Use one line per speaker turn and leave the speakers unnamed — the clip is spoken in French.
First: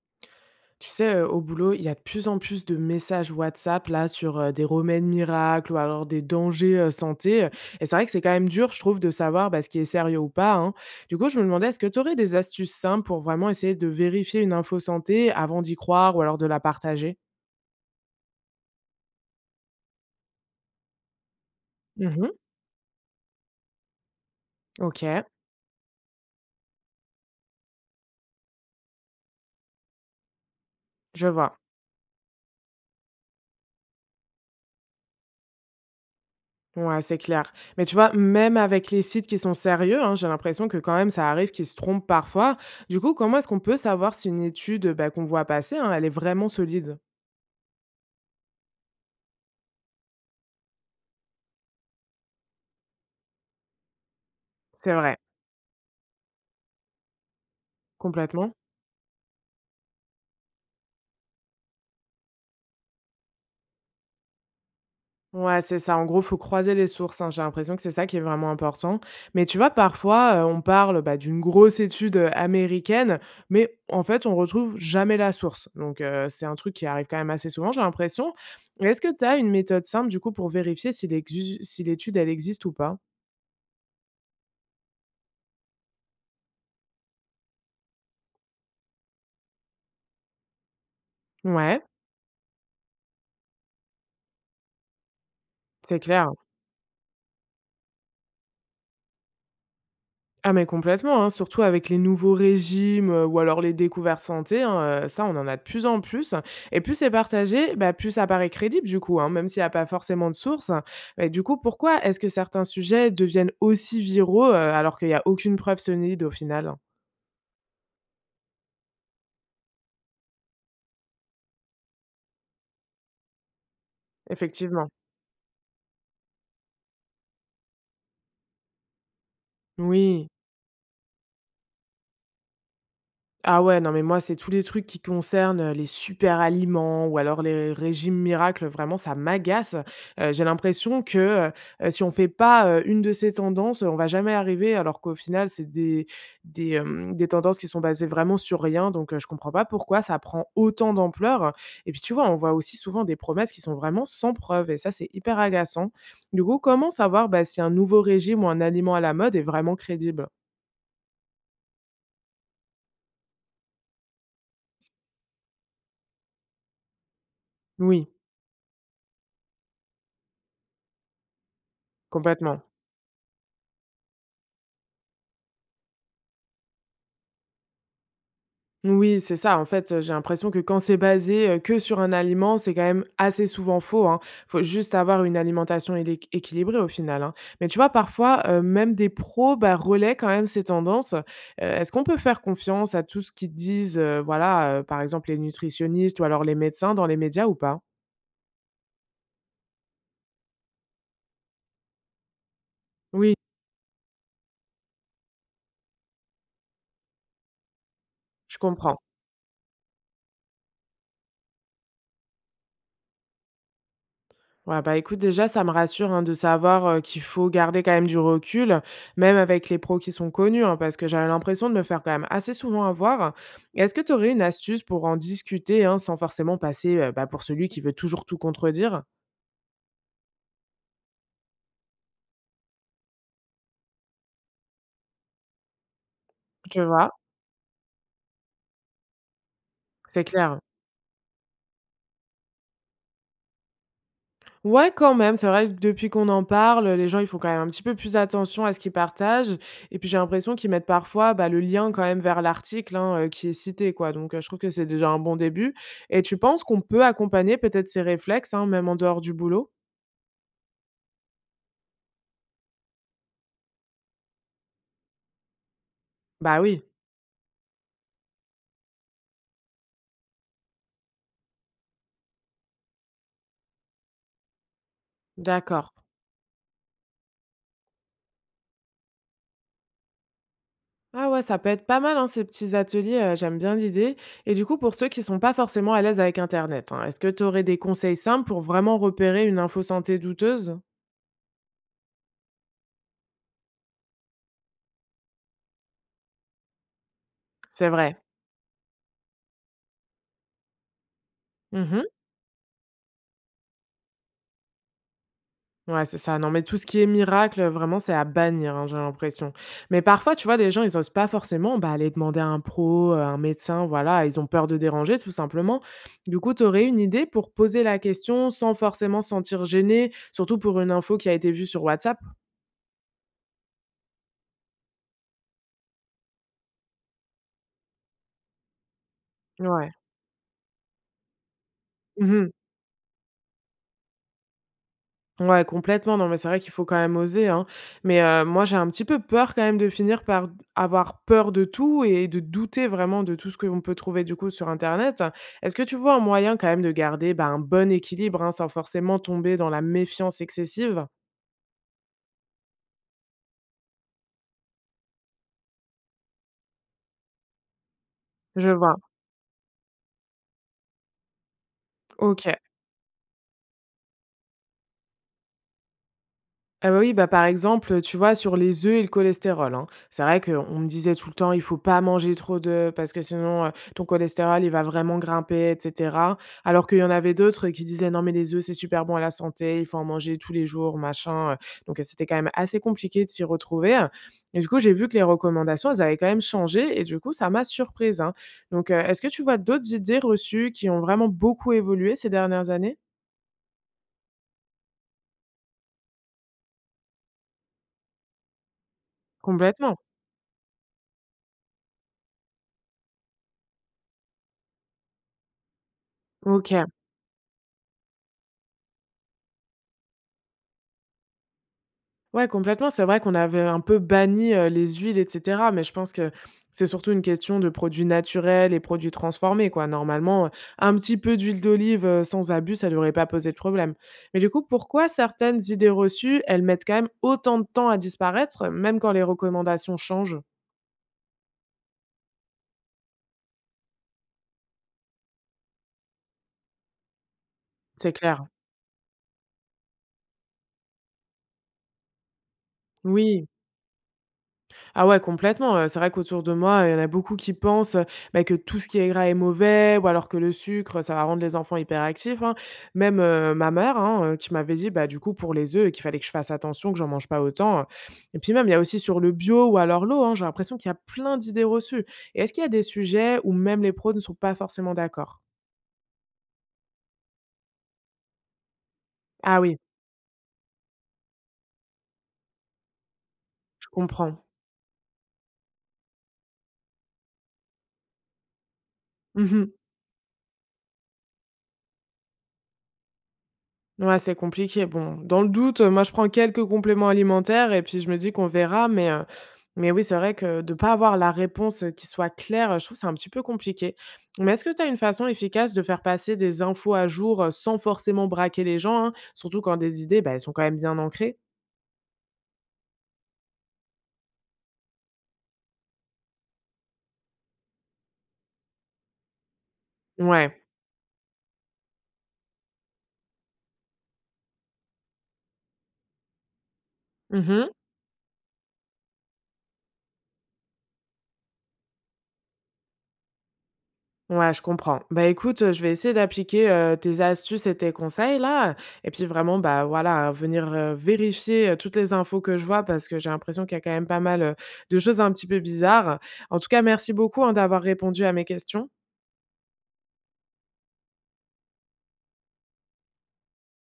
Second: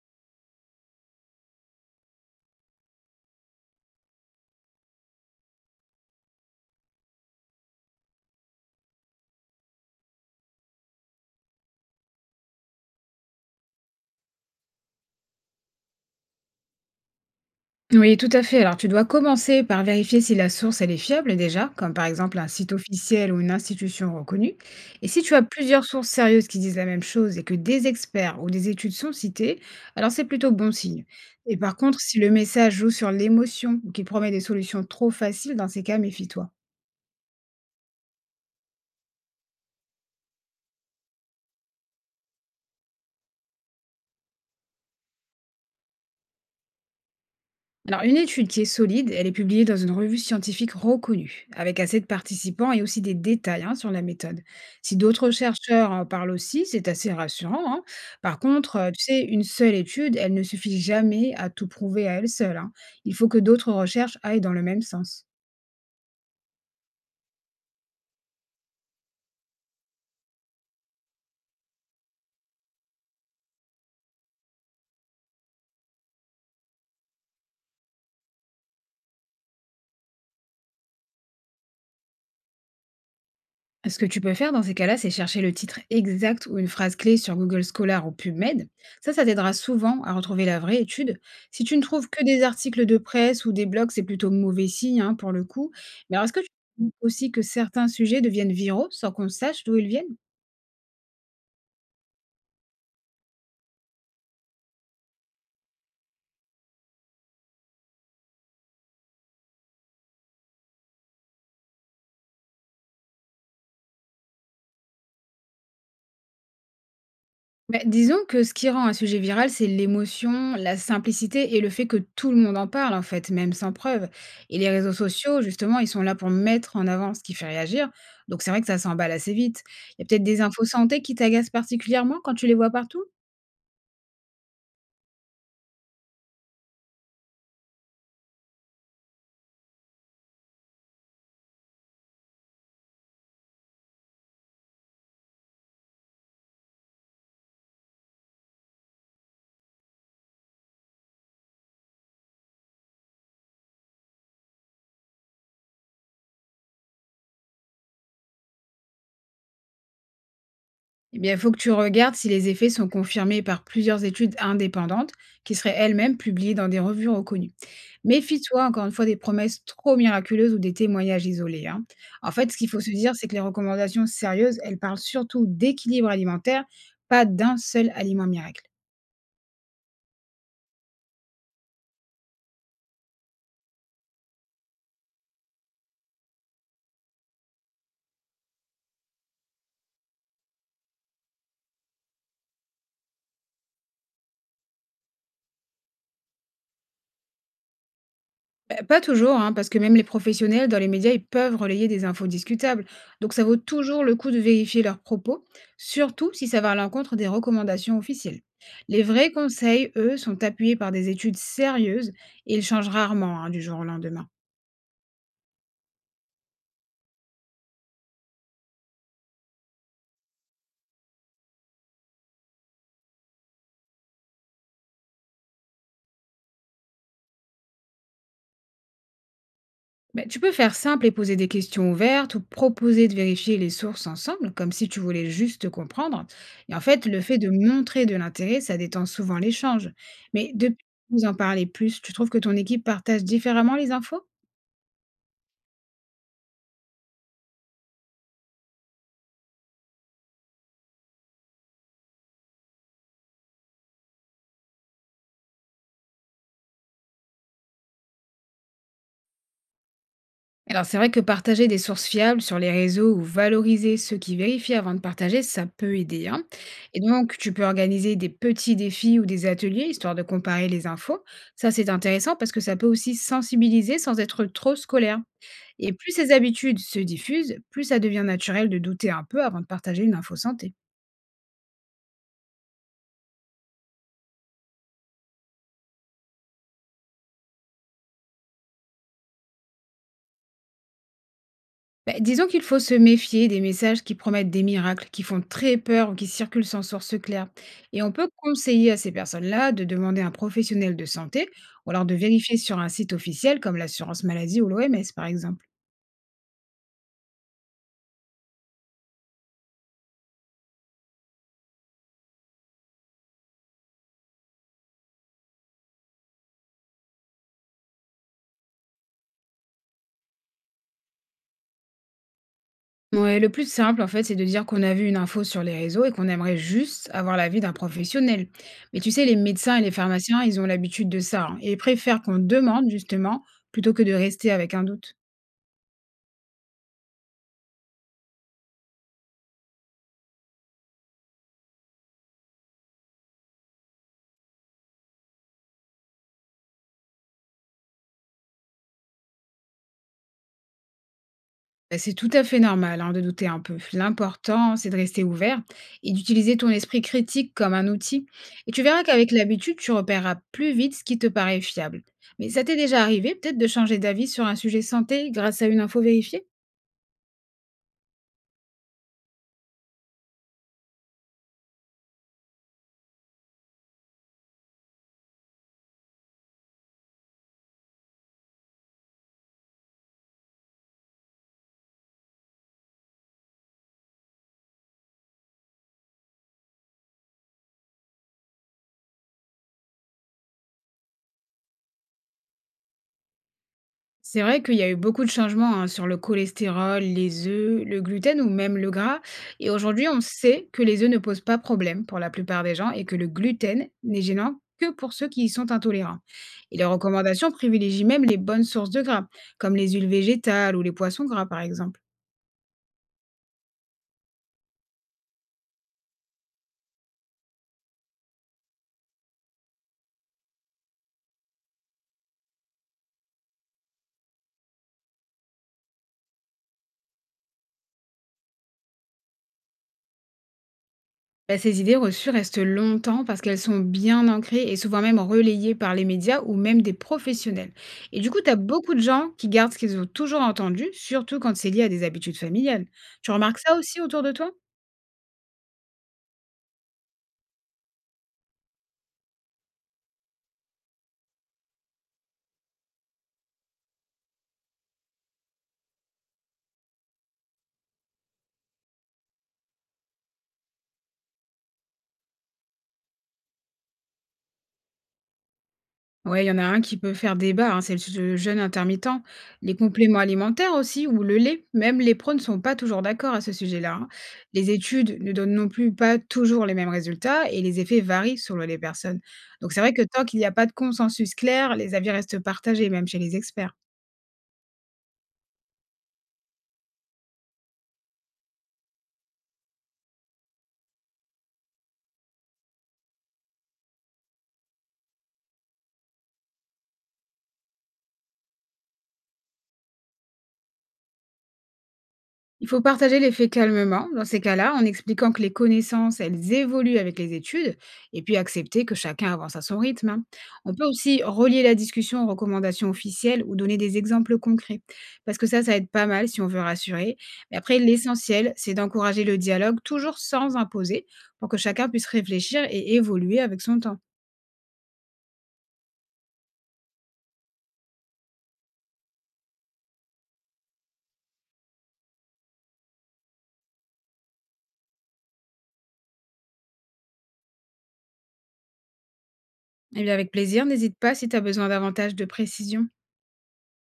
Tu sais, au boulot, il y a de plus en plus de messages WhatsApp là sur, des remèdes miracles ou alors des dangers, santé, et c'est vrai que c'est quand même dur, je trouve, de savoir, bah, ce qui est sérieux ou pas, hein. Du coup, je me demandais, est-ce que tu aurais des astuces simples pour vraiment essayer de vérifier une info santé avant d'y croire ou alors de la partager?
Oui, tout à fait. Alors, tu dois commencer par vérifier si la source, elle est fiable déjà, comme par
Mmh.
exemple un site officiel ou une institution reconnue. Et si
OK,
tu as plusieurs sources sérieuses qui disent la même chose et que des experts ou des études sont citées, alors c'est plutôt bon signe.
je
Et
vois.
par contre, si le message joue sur l'émotion ou qu'il promet des solutions trop faciles, dans ces cas, méfie-toi.
Ouais, c'est clair. Mais tu vois, même avec les sites qui sont sérieux, hein, j'ai l'impression que quand même ça arrive qu'ils se trompent parfois. Du coup, comment est-ce qu'on peut savoir si une étude, bah, qu'on voit passer, hein, elle est vraiment solide?
Alors, une étude qui est solide, elle est publiée dans une revue scientifique reconnue, avec assez de participants et aussi des détails, hein, sur la méthode.
C'est
Si
vrai.
d'autres chercheurs en parlent aussi, c'est assez rassurant, hein. Par
Complètement.
contre, tu sais, une seule étude, elle ne suffit jamais à tout prouver à elle seule, hein. Il faut que d'autres recherches aillent dans le même sens.
Ouais, c'est ça. En gros, faut croiser les sources, hein. J'ai l'impression que c'est ça qui est vraiment important. Mais tu vois, parfois, on parle, bah, d'une grosse étude, américaine, mais en fait, on retrouve jamais la source. Donc, c'est un truc qui arrive quand même assez souvent, j'ai l'impression. Est-ce que tu as une méthode simple, du coup, pour vérifier si l'exu si l'étude, elle existe ou pas?
Ce que tu peux faire dans ces cas-là, c'est chercher le titre exact ou une phrase clé sur Google Scholar ou PubMed. Ça t'aidera souvent à retrouver la vraie étude. Si tu ne
Ouais,
trouves que des articles de presse ou des blogs, c'est plutôt mauvais signe, hein, pour le coup.
c'est
Mais alors,
clair.
est-ce que tu trouves aussi que certains sujets deviennent viraux sans qu'on sache d'où ils viennent?
Ah mais complètement, hein, surtout avec les nouveaux régimes, ou alors les découvertes santé, hein, ça on en a de plus en plus et plus c'est partagé, bah, plus ça paraît crédible du coup, hein, même s'il n'y a pas forcément de source. Mais du coup, pourquoi est-ce que certains sujets deviennent aussi viraux, alors qu'il y a aucune preuve solide au final?
Beh, disons que ce qui rend un sujet viral, c'est l'émotion, la simplicité et le fait que tout le monde en parle, en fait, même sans preuve. Et les
Effectivement,
réseaux sociaux, justement, ils sont là pour mettre en avant ce qui fait réagir. Donc c'est vrai que ça s'emballe assez vite. Il y a peut-être
oui.
des infos santé qui t'agacent particulièrement quand tu les vois partout?
Ah ouais, non mais moi, c'est tous les trucs qui concernent, les super aliments ou alors les régimes miracles, vraiment ça m'agace. J'ai l'impression que, si on fait pas, une de ces tendances, on va jamais arriver alors qu'au final c'est des tendances qui sont basées vraiment sur rien donc je comprends pas pourquoi ça prend autant d'ampleur et puis tu vois, on voit aussi souvent des promesses qui sont vraiment sans preuve et ça, c'est hyper agaçant. Du coup, comment savoir, bah, si un nouveau régime ou un aliment à la mode est vraiment crédible?
Eh bien, il faut que tu regardes si les effets sont confirmés par plusieurs études indépendantes qui seraient elles-mêmes publiées dans des revues reconnues.
Oui,
Méfie-toi encore une fois des promesses trop miraculeuses ou des témoignages isolés, hein. En fait, ce
complètement.
qu'il faut se dire, c'est que les recommandations sérieuses, elles parlent surtout d'équilibre alimentaire, pas d'un seul aliment miracle.
Oui, c'est ça. En fait, j'ai l'impression que quand c'est basé, que sur un aliment, c'est quand même assez souvent faux. Il Faut juste avoir une alimentation éléq équilibrée au final, hein. Mais tu vois parfois, même des pros, bah, relaient quand même ces tendances. Est-ce qu'on peut faire confiance à tout ce qu'ils disent, voilà, par exemple les nutritionnistes ou alors les médecins dans les médias ou pas?
Bah, pas toujours, hein, parce que même les professionnels dans les médias, ils peuvent relayer des infos discutables. Donc
Oui,
ça vaut toujours le coup de vérifier leurs propos, surtout si ça va à l'encontre des recommandations officielles.
je comprends.
Les vrais conseils, eux, sont appuyés par des études sérieuses et ils changent rarement, hein, du jour au lendemain.
Ouais, bah, écoute, déjà, ça me rassure, hein, de savoir, qu'il faut garder quand même du recul, même avec les pros qui sont connus, hein, parce que j'avais l'impression de me faire quand même assez souvent avoir. Est-ce que tu aurais une astuce pour en discuter, hein, sans forcément passer, bah, pour celui qui veut toujours tout contredire?
Bah, tu peux faire simple et poser des questions ouvertes ou proposer de vérifier les sources ensemble, comme si tu voulais juste comprendre. Et en
Tu
fait,
vois?
le fait de montrer de l'intérêt, ça détend souvent l'échange.
C'est
Mais
clair.
depuis que vous en parlez plus, tu trouves que ton équipe partage différemment les infos?
Ouais, quand même, c'est vrai que depuis qu'on en parle, les gens, ils font quand même un petit peu plus attention à ce qu'ils partagent et puis j'ai l'impression qu'ils mettent parfois, bah, le lien quand même vers l'article, hein, qui est cité, quoi donc je trouve que c'est déjà un bon début et tu penses qu'on peut accompagner peut-être ces réflexes, hein, même en dehors du boulot?
Alors c'est vrai que partager des sources fiables sur les réseaux ou valoriser ceux qui vérifient avant de partager, ça peut aider, hein.
Bah oui.
Et donc tu peux organiser des petits défis ou des ateliers histoire de comparer les infos. Ça c'est intéressant parce que ça peut aussi sensibiliser sans être trop scolaire.
D'accord.
Et plus ces habitudes se diffusent, plus ça devient naturel de douter un peu avant de partager une info santé.
Ah ouais, ça peut être pas mal, hein, ces petits ateliers, j'aime bien l'idée et du coup, pour ceux qui sont pas forcément à l'aise avec internet, hein, est-ce que tu aurais des conseils simples pour vraiment repérer une info santé douteuse?
Bah, disons qu'il faut se méfier des messages qui promettent des miracles, qui font très peur ou qui circulent sans source claire.
C'est
Et on
vrai.
peut conseiller à ces personnes-là de demander à un professionnel de santé ou
Mmh.
alors de vérifier sur un site officiel comme l'assurance maladie ou l'OMS par exemple.
Ouais, c'est ça. Non, mais tout ce qui est miracle, vraiment, c'est à bannir, hein, j'ai l'impression. Mais parfois, tu vois, les gens, ils osent pas forcément, bah, aller demander à un pro, un médecin, voilà, ils ont peur de déranger, tout simplement. Du coup, tu aurais une idée pour poser la question sans forcément se sentir gêné, surtout pour une info qui a été vue sur WhatsApp?
Ouais, le plus simple en fait, c'est de dire qu'on a vu une info sur les réseaux et qu'on aimerait juste avoir l'avis d'un professionnel. Mais tu sais, les médecins et les
Ouais.
pharmaciens, ils ont l'habitude de ça, hein, et ils préfèrent qu'on
Mmh.
demande justement plutôt que de rester avec un doute.
Ouais, complètement. Non, mais c'est vrai qu'il faut quand même oser, hein. Mais, moi, j'ai un petit peu peur quand même de finir par avoir peur de tout et de douter vraiment de tout ce qu'on peut trouver, du coup, sur internet. Est-ce que tu vois un moyen quand même de garder, bah, un bon équilibre, hein, sans forcément tomber dans la méfiance excessive?
Bah, c'est tout à fait normal, hein, de douter un peu. L'important, c'est de rester ouvert et d'utiliser ton esprit critique comme un outil.
Je
Et tu
vois.
verras qu'avec l'habitude, tu repéreras plus vite ce qui te paraît fiable. Mais
OK.
ça t'est déjà arrivé peut-être de changer d'avis sur un sujet santé grâce à une info vérifiée?
Ah bah oui, bah, par exemple, tu vois, sur les œufs et le cholestérol, hein. C'est vrai qu'on me disait tout le temps: «Il faut pas manger trop d'œufs parce que sinon, ton cholestérol, il va vraiment grimper et cetera». Alors qu'il y en avait d'autres qui disaient: «Non mais les œufs, c'est super bon à la santé, il faut en manger tous les jours, machin», Donc, c'était quand même assez compliqué de s'y retrouver, et du coup, j'ai vu que les recommandations, elles avaient quand même changé et du coup, ça m'a surprise, hein. Donc, est-ce que tu vois d'autres idées reçues qui ont vraiment beaucoup évolué ces dernières années?
C'est vrai qu'il y a eu beaucoup de changements, hein, sur le cholestérol, les œufs, le gluten ou même le gras. Et
Complètement.
aujourd'hui, on sait que les œufs ne posent pas problème pour la plupart des gens et que le gluten n'est gênant que pour ceux qui y sont intolérants. Et les
OK.
recommandations privilégient même les bonnes sources de gras, comme les huiles végétales ou les poissons gras par exemple.
Ouais, complètement. C'est vrai qu'on avait un peu banni, les huiles et cetera, mais je pense que c'est surtout une question de produits naturels et produits transformés, quoi. Normalement, un petit peu d'huile d'olive, sans abus, ça devrait pas poser de problème. Mais du coup, pourquoi certaines idées reçues, elles mettent quand même autant de temps à disparaître, même quand les recommandations changent?
Bah, ces idées reçues restent longtemps parce qu'elles sont bien ancrées et souvent même relayées par les médias ou même des professionnels.
C'est
Et du coup,
clair.
tu as beaucoup de gens qui gardent ce qu'ils ont toujours entendu, surtout quand c'est lié à des habitudes familiales. Tu
Oui.
remarques ça aussi autour de toi?
Ah ouais, complètement, c'est vrai qu'autour de moi, il y en a beaucoup qui pensent, bah, que tout ce qui est gras est mauvais ou alors que le sucre, ça va rendre les enfants hyperactifs, hein. Même, ma mère, hein, qui m'avait dit, bah, du coup, pour les œufs, qu'il fallait que je fasse attention, que j'en mange pas autant, et puis même, il y a aussi sur le bio ou alors l'eau, hein, j'ai l'impression qu'il y a plein d'idées reçues et est-ce qu'il y a des sujets où même les pros ne sont pas forcément d'accord?
Ouais, il y en a un qui peut faire débat, hein, c'est le jeûne intermittent.
Ah
Les
oui,
compléments alimentaires aussi, ou le lait. Même les pros ne sont pas toujours d'accord à ce
je
sujet-là, hein.
comprends.
Les études ne donnent non plus pas toujours les mêmes résultats et les effets varient selon les personnes.
Mmh.
Donc c'est vrai que tant qu'il n'y a pas de consensus clair, les avis restent partagés, même chez les experts.
Ouais, c'est compliqué. Bon, dans le doute, moi, je prends quelques compléments alimentaires et puis je me dis qu'on verra, mais oui, c'est vrai que de ne pas avoir la réponse, qui soit claire, je trouve que c'est un petit peu compliqué. Mais est-ce que tu as une façon efficace de faire passer des infos à jour, sans forcément braquer les gens, hein? Surtout quand des idées, bah, elles sont quand même bien ancrées?
Il faut partager les faits calmement, dans ces cas-là, en expliquant que les connaissances, elles évoluent avec les études, et puis accepter que chacun avance à son rythme, hein.
Ouais.
On peut aussi relier la discussion aux recommandations officielles ou donner des exemples concrets, parce que ça aide pas mal si on veut rassurer. Mais
Mmh.
après, l'essentiel, c'est d'encourager le dialogue, toujours sans imposer, pour que chacun puisse réfléchir et évoluer avec son temps.
Ouais, je comprends. Bah, écoute, je vais essayer d'appliquer, tes astuces et tes conseils là, et puis vraiment, bah, voilà, hein, venir, vérifier, toutes les infos que je vois parce que j'ai l'impression qu'il y a quand même pas mal, de choses un petit peu bizarres. En tout cas, merci beaucoup, hein, d'avoir répondu à mes questions.
Et bien avec plaisir, n'hésite pas si tu as besoin davantage de précision.